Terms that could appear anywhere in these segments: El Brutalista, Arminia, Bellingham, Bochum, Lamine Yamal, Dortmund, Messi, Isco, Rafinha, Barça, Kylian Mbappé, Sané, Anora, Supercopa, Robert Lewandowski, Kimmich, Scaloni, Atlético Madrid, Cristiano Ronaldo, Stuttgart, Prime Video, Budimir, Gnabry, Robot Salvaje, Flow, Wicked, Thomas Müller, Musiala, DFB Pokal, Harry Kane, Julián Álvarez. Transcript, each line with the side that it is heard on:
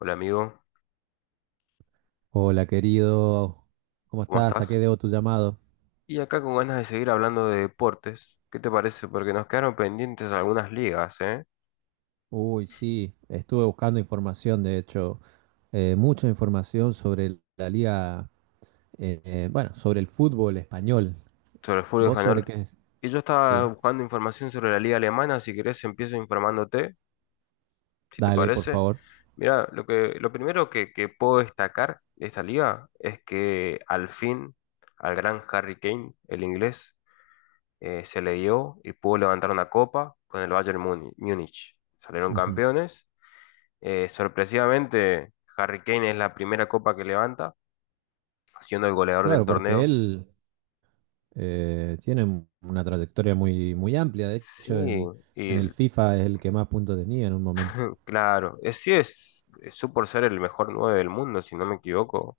left: Hola amigo,
right: Hola querido, ¿cómo
left: ¿cómo
right: estás? ¿A qué
left: estás?
right: debo tu llamado?
left: Y acá con ganas de seguir hablando de deportes, ¿qué te parece? Porque nos quedaron pendientes algunas ligas, ¿eh?
right: Uy, sí, estuve buscando información, de hecho, mucha información sobre la liga, bueno, sobre el fútbol español.
left: Sobre el fútbol
right: ¿Vos sobre
left: español.
right: qué?
left: Y yo estaba
right: Sí,
left: buscando información sobre la liga alemana, si querés empiezo informándote, si te
right: dale, por
left: parece.
right: favor.
left: Mira, lo primero que puedo destacar de esta liga es que al fin al gran Harry Kane, el inglés, se le dio y pudo levantar una copa con el Múnich. Salieron
right: Ujú.
left: campeones. Sorpresivamente, Harry Kane es la primera copa que levanta, siendo el goleador del
right: Claro, porque
left: torneo.
right: él tiene una trayectoria muy, muy amplia, de
left: Sí,
right: hecho, en
left: y
right: el FIFA es el que más puntos tenía en un momento.
left: claro, es, su por ser el mejor 9 del mundo, si no me equivoco.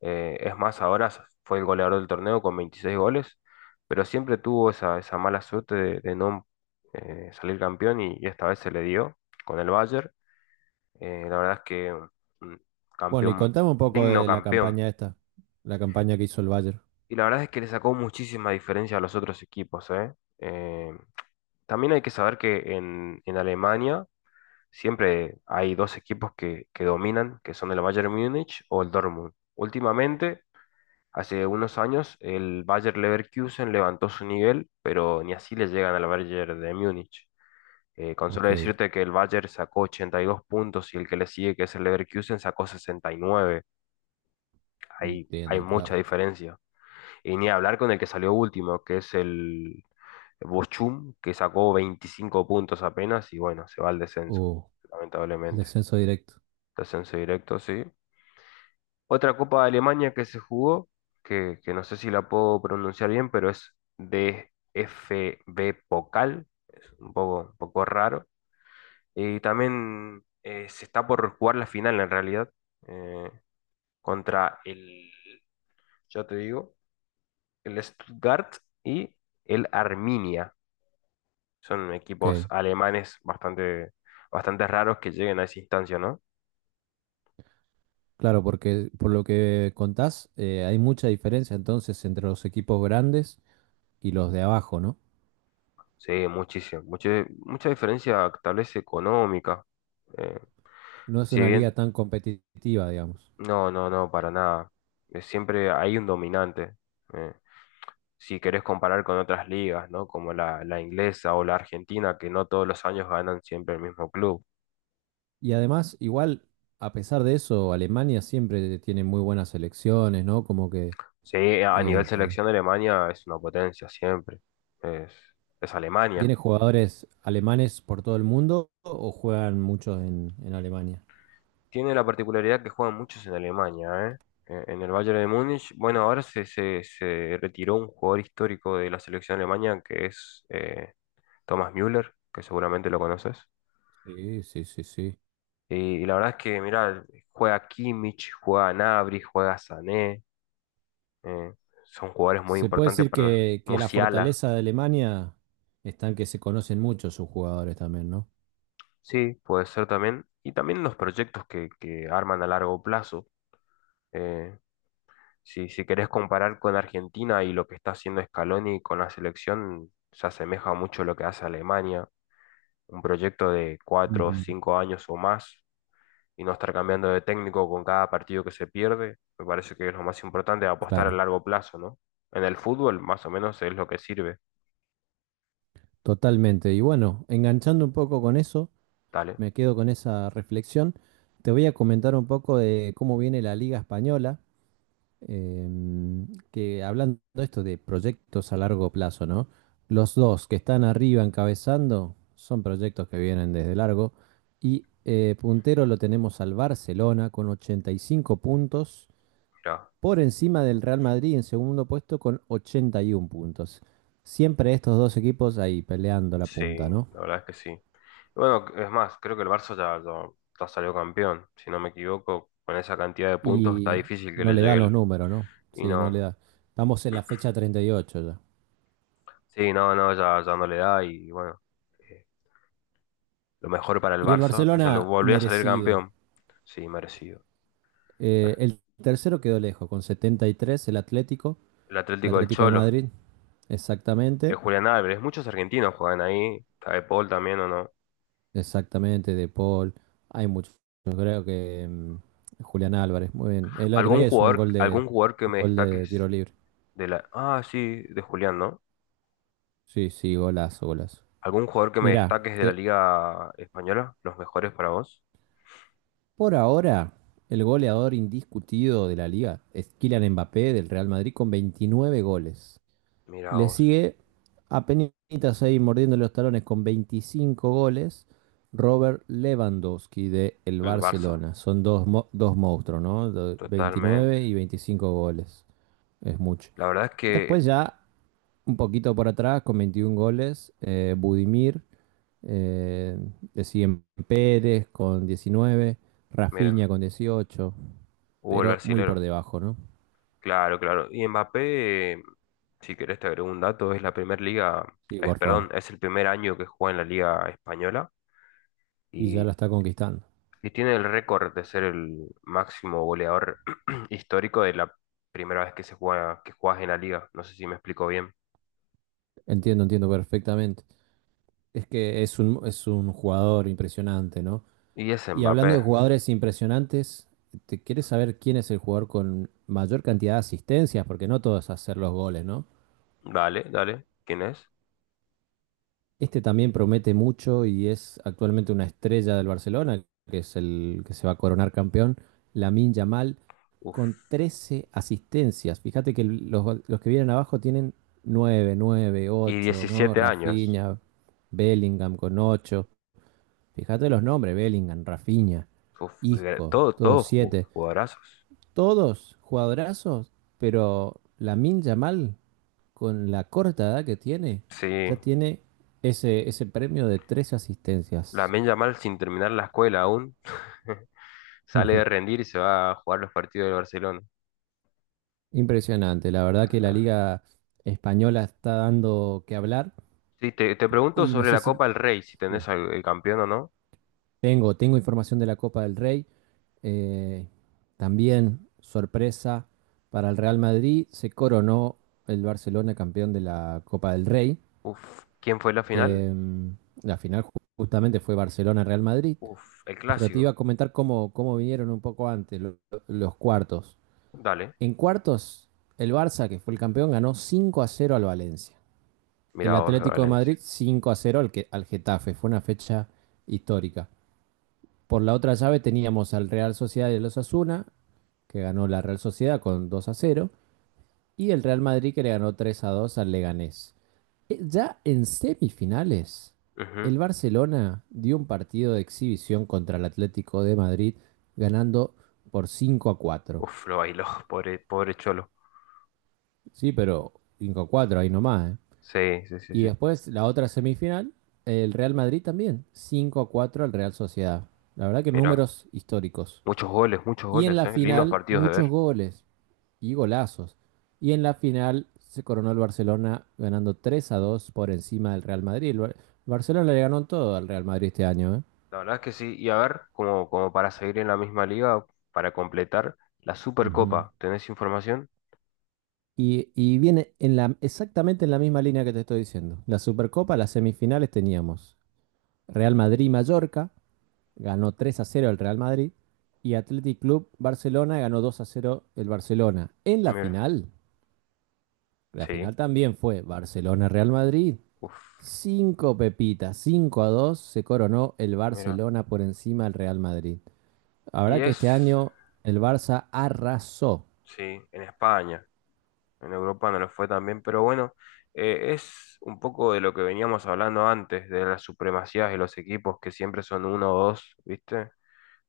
left: Es más, ahora fue el goleador del torneo con 26 goles, pero siempre tuvo esa mala suerte de no salir campeón y esta vez se le dio con el Bayern. La verdad es que un
right: Bueno, y
left: campeón,
right: contame un poco
left: digno
right: de la
left: campeón.
right: campaña esta, la campaña que hizo el Bayern.
left: Y la verdad es que le sacó muchísima diferencia a los otros equipos, ¿eh? Eh, También hay que saber que en Alemania siempre hay dos equipos que dominan, que son el Bayern Múnich o el Dortmund. Últimamente, hace unos años, el Bayer Leverkusen levantó su nivel, pero ni así le llegan al Bayern de Múnich. Con solo
right: Ok,
left: decirte que el Bayern sacó 82 puntos y el que le sigue, que es el Leverkusen, sacó 69. Ahí hay
right: entiendo,
left: mucha
right: claro.
left: diferencia. Y ni hablar con el que salió último, que es el Bochum, que sacó 25 puntos apenas y bueno, se va al descenso,
right: Uh, Al
left: lamentablemente.
right: descenso directo.
left: Descenso directo, sí. Otra Copa de Alemania que se jugó, que no sé si la puedo pronunciar bien, pero es DFB Pokal, es un poco raro. Y también se está por jugar la final en realidad, eh, contra el, yo te digo, el Stuttgart y el Arminia. Son equipos
right: Ok.
left: alemanes bastante, bastante raros que lleguen a esa instancia, ¿no?
right: Claro, porque por lo que contás, hay mucha diferencia entonces entre los equipos grandes y los de abajo, ¿no?
left: Sí, muchísimo. Mucha, mucha diferencia tal vez económica. Eh,
right: No es
left: si
right: una liga
left: bien,
right: tan competitiva, digamos.
left: no, no, no, para nada. Siempre hay un dominante. Eh, si querés comparar con otras ligas, ¿no? Como la inglesa o la argentina, que no todos los años ganan siempre el mismo club.
right: Y además, igual, a pesar de eso, Alemania siempre tiene muy buenas selecciones, ¿no? Como que
left: Sí, a nivel
right: eh,
left: selección de Alemania es una potencia siempre. Es, es Alemania.
right: tiene jugadores alemanes por todo el mundo o juegan muchos en, Alemania.
left: Tiene la particularidad que juegan muchos en Alemania, ¿eh? En el Bayern de Múnich. Bueno, ahora se retiró un jugador histórico de la selección alemana que es Thomas Müller, que seguramente lo conoces.
right: Sí, sí, sí, sí.
left: Y la verdad es que, mirá, juega Kimmich, juega Gnabry, juega Sané. eh, Son jugadores muy
right: Se puede
left: importantes
right: decir
left: para
right: que la
left: Musiala.
right: fortaleza de Alemania está en que se conocen mucho sus jugadores también, ¿no?
left: Sí, puede ser también. Y también los proyectos que arman a largo plazo. eh, Si, si querés comparar con Argentina y lo que está haciendo Scaloni con la selección, se asemeja mucho a lo que hace Alemania, un proyecto de cuatro o
right: Ujú.
left: cinco años o más y no estar cambiando de técnico con cada partido que se pierde, me parece que es lo más importante, apostar a
right: Claro,
left: largo plazo, ¿no? En el fútbol más o menos es lo que sirve,
right: totalmente. Y bueno, enganchando un poco con eso,
left: dale,
right: me quedo con esa reflexión. Te voy a comentar un poco de cómo viene la Liga Española, que hablando de esto de proyectos a largo plazo, ¿no? Los dos que están arriba encabezando son proyectos que vienen desde largo y puntero lo tenemos al Barcelona con 85 puntos
left: mira
right: por encima del Real Madrid en segundo puesto con 81 puntos. Siempre estos dos equipos ahí peleando la
left: sí,
right: punta, ¿no?
left: la verdad es que sí. Bueno, es más, creo que el Barça ya salió campeón, si no me equivoco, con esa cantidad de puntos está
right: Y
left: difícil que
right: no
left: le
right: le
left: llegue
right: dan los
left: el...
right: números, ¿no?
left: Y
right: Sí, no le
left: no,
right: da. Estamos en la fecha 38 ya.
left: sí, no, no, ya, ya no le da y bueno, eh, lo mejor para el
right: Y el
left: Barça, que salió,
right: Barcelona
left: volvió a salir
right: merecido.
left: campeón. Sí, merecido.
right: Eh,
left: Bueno,
right: el tercero quedó lejos, con 73 el Atlético,
left: el
right: el
left: Atlético del
right: Atlético de
left: Cholo,
right: Madrid,
left: el
right: exactamente,
left: Julián Álvarez, muchos argentinos juegan ahí, está de Paul también o no.
right: exactamente de Paul. Hay muchos, creo que Julián Álvarez, muy bien. El otro día es un gol de,
left: Algún jugador que
right: un
left: me
right: gol de tiro
left: destaques
right: libre.
left: de la... Ah, sí, de Julián, ¿no?
right: Sí, sí, golazo, golazo.
left: ¿Algún jugador que me
right: Mirá,
left: destaques de la Liga Española? ¿Los mejores para vos?
right: por ahora el goleador indiscutido de la liga es Kylian Mbappé del Real Madrid con 29 goles.
left: Mira
right: Le
left: vos,
right: sigue apenitas ahí mordiendo los talones con 25 goles Robert Lewandowski de el
left: el Barça,
right: Barcelona. Son dos monstruos, ¿no?
left: totalmente.
right: 29 y 25 goles. Es mucho.
left: La verdad es que,
right: Después ya un poquito por atrás con 21 goles Budimir. Eh, Le siguen Pérez con 19, Rafinha
left: mira,
right: con 18,
left: hubo el
right: pero muy por
left: brasilero.
right: debajo, ¿no?
left: Claro, claro. Y Mbappé, si querés te agrego un dato, es la primera liga,
right: Sí,
left: es,
right: por favor.
left: perdón, es el primer año que juega en la liga española
right: Y ya
left: y,
right: la está conquistando.
left: y tiene el récord de ser el máximo goleador histórico de la primera vez que se juega, que juegas en la liga. No sé si me explico bien.
right: Entiendo, entiendo perfectamente. Es que es un jugador impresionante, ¿no?
left: Y es
right: Y hablando
left: Mbappé.
right: de jugadores impresionantes, ¿te quieres saber quién es el jugador con mayor cantidad de asistencias? Porque no todos hacer los goles, ¿no?
left: Dale, dale. ¿Quién es?
right: Este también promete mucho y es actualmente una estrella del Barcelona, que es el que se va a coronar campeón, Lamine Yamal, con
left: Uf.
right: 13 asistencias. Fíjate que los que vienen abajo tienen nueve, nueve,
left: Y
right: ocho, ¿no?
left: 17 años.
right: Rafinha, Bellingham con 8. Fíjate los nombres, Bellingham, Rafinha, Isco,
left: Todo,
right: todos 7,
left: jugadorazos.
right: todos jugadorazos, pero Lamine Yamal con la corta edad que tiene,
left: Sí.
right: ya tiene ese premio de tres asistencias.
left: Lamine Yamal sin terminar la escuela aún. Sale de rendir y se va a jugar los partidos del Barcelona.
right: Impresionante, la verdad que la
left: Ajá.
right: liga española está dando que hablar
left: Sí, te pregunto
right: y no
left: sobre
right: sé
left: la
right: si...
left: Copa del Rey, si
right: Sí,
left: tenés al el campeón o no.
right: tengo información de la Copa del Rey. eh, también sorpresa para el Real Madrid, se coronó el Barcelona campeón de la Copa del Rey.
left: Uf, ¿quién fue la final?
right: eh, la final justamente fue Barcelona-Real Madrid.
left: Uf, el
right: Pero te iba a
left: clásico.
right: comentar cómo vinieron un poco antes los cuartos.
left: Dale,
right: En cuartos, el Barça, que fue el campeón, ganó 5-0 al Valencia. El
left: mirá vos, de
right: Atlético de
left: Valencia.
right: Madrid 5-0 al Getafe. Fue una fecha histórica. Por la otra llave teníamos al Real Sociedad y el Osasuna, que ganó la Real Sociedad con 2-0. Y el Real Madrid que le ganó 3-2 al Leganés. Ya en semifinales,
left: Ujú.
right: el Barcelona dio un partido de exhibición contra el Atlético de Madrid, ganando por 5-4.
left: Uf, lo bailó, pobre, pobre Cholo.
right: Sí, pero 5-4 ahí nomás, ¿eh?
left: Sí, sí, sí,
right: Y
left: sí.
right: después la otra semifinal, el Real Madrid también, 5-4 al Real Sociedad. La verdad que
left: Mirá,
right: números históricos.
left: muchos
right: Y en
left: goles,
right: la
left: eh. Lindos
right: final,
left: partidos de ver.
right: muchos goles y golazos. Y en la final se coronó el Barcelona ganando 3-2 por encima del Real Madrid. El Barcelona le ganó todo al Real Madrid este año, ¿eh?
left: La verdad es que sí. Y a ver, como, como para seguir en la misma liga, para completar la
right: Ujú.
left: Supercopa. ¿Tenés información?
right: Y viene en la, exactamente en la misma línea que te estoy diciendo. La Supercopa, las semifinales teníamos Real Madrid-Mallorca, ganó 3-0 el Real Madrid, y Athletic Club Barcelona ganó 2-0 el Barcelona. En
left: Mira,
right: la
left: sí.
right: final también fue Barcelona-Real Madrid,
left: Uf,
right: cinco pepitas, 5-2 se coronó el
left: mira.
right: Barcelona por encima del Real Madrid.
left: Y
right: Habrá que este
left: es.
right: año el Barça arrasó,
left: Sí, en España, en Europa no lo fue tan bien, pero bueno, es un poco de lo que veníamos hablando antes, de las supremacías de los equipos que siempre son uno o dos, ¿viste?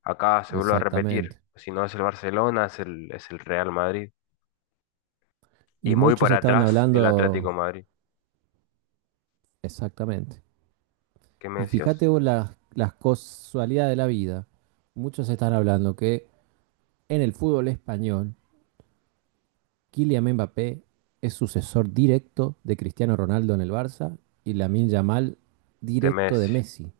left: Acá se vuelve a repetir,
right: exactamente.
left: si no es el Barcelona, es el Real Madrid. Y
right: Y
left: muy
right: muchos
left: para
right: estaban
left: atrás, el Atlético
right: hablando,
left: Madrid.
right: exactamente.
left: ¿Qué me
right: Y
left: decías?
right: fíjate vos las casualidades de la vida. Muchos están hablando que en el fútbol español, Kylian Mbappé es sucesor directo de Cristiano Ronaldo en el Barça y Lamine Yamal
left: De
right: directo de
left: Messi.
right: Messi.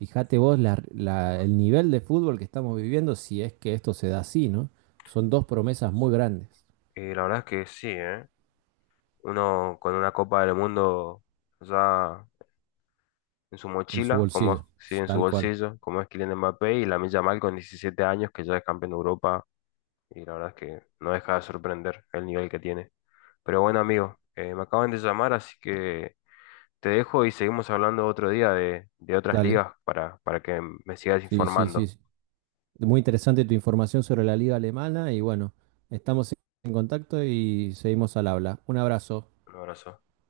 right: Fíjate vos el nivel de fútbol que estamos viviendo, si es que esto se da así, ¿no? Son dos promesas muy grandes
left: Y la verdad es que sí, ¿eh? Uno con una Copa del Mundo ya en su
right: en su
left: mochila, como es,
right: bolsillo,
left: sí, en su
right: tal cual.
left: bolsillo, como es Kylian Mbappé, y Lamine Yamal con 17 años, que ya es campeón de Europa y la verdad es que no deja de sorprender el nivel que tiene. Pero bueno, amigo, me acaban de llamar, así que te dejo y seguimos hablando otro día de otras
right: Dale.
left: ligas para que me sigas
right: Sí, sí, sí.
left: informando.
right: Sí. Muy interesante tu información sobre la liga alemana y bueno, estamos en contacto y seguimos al habla. Un abrazo.
left: Un abrazo.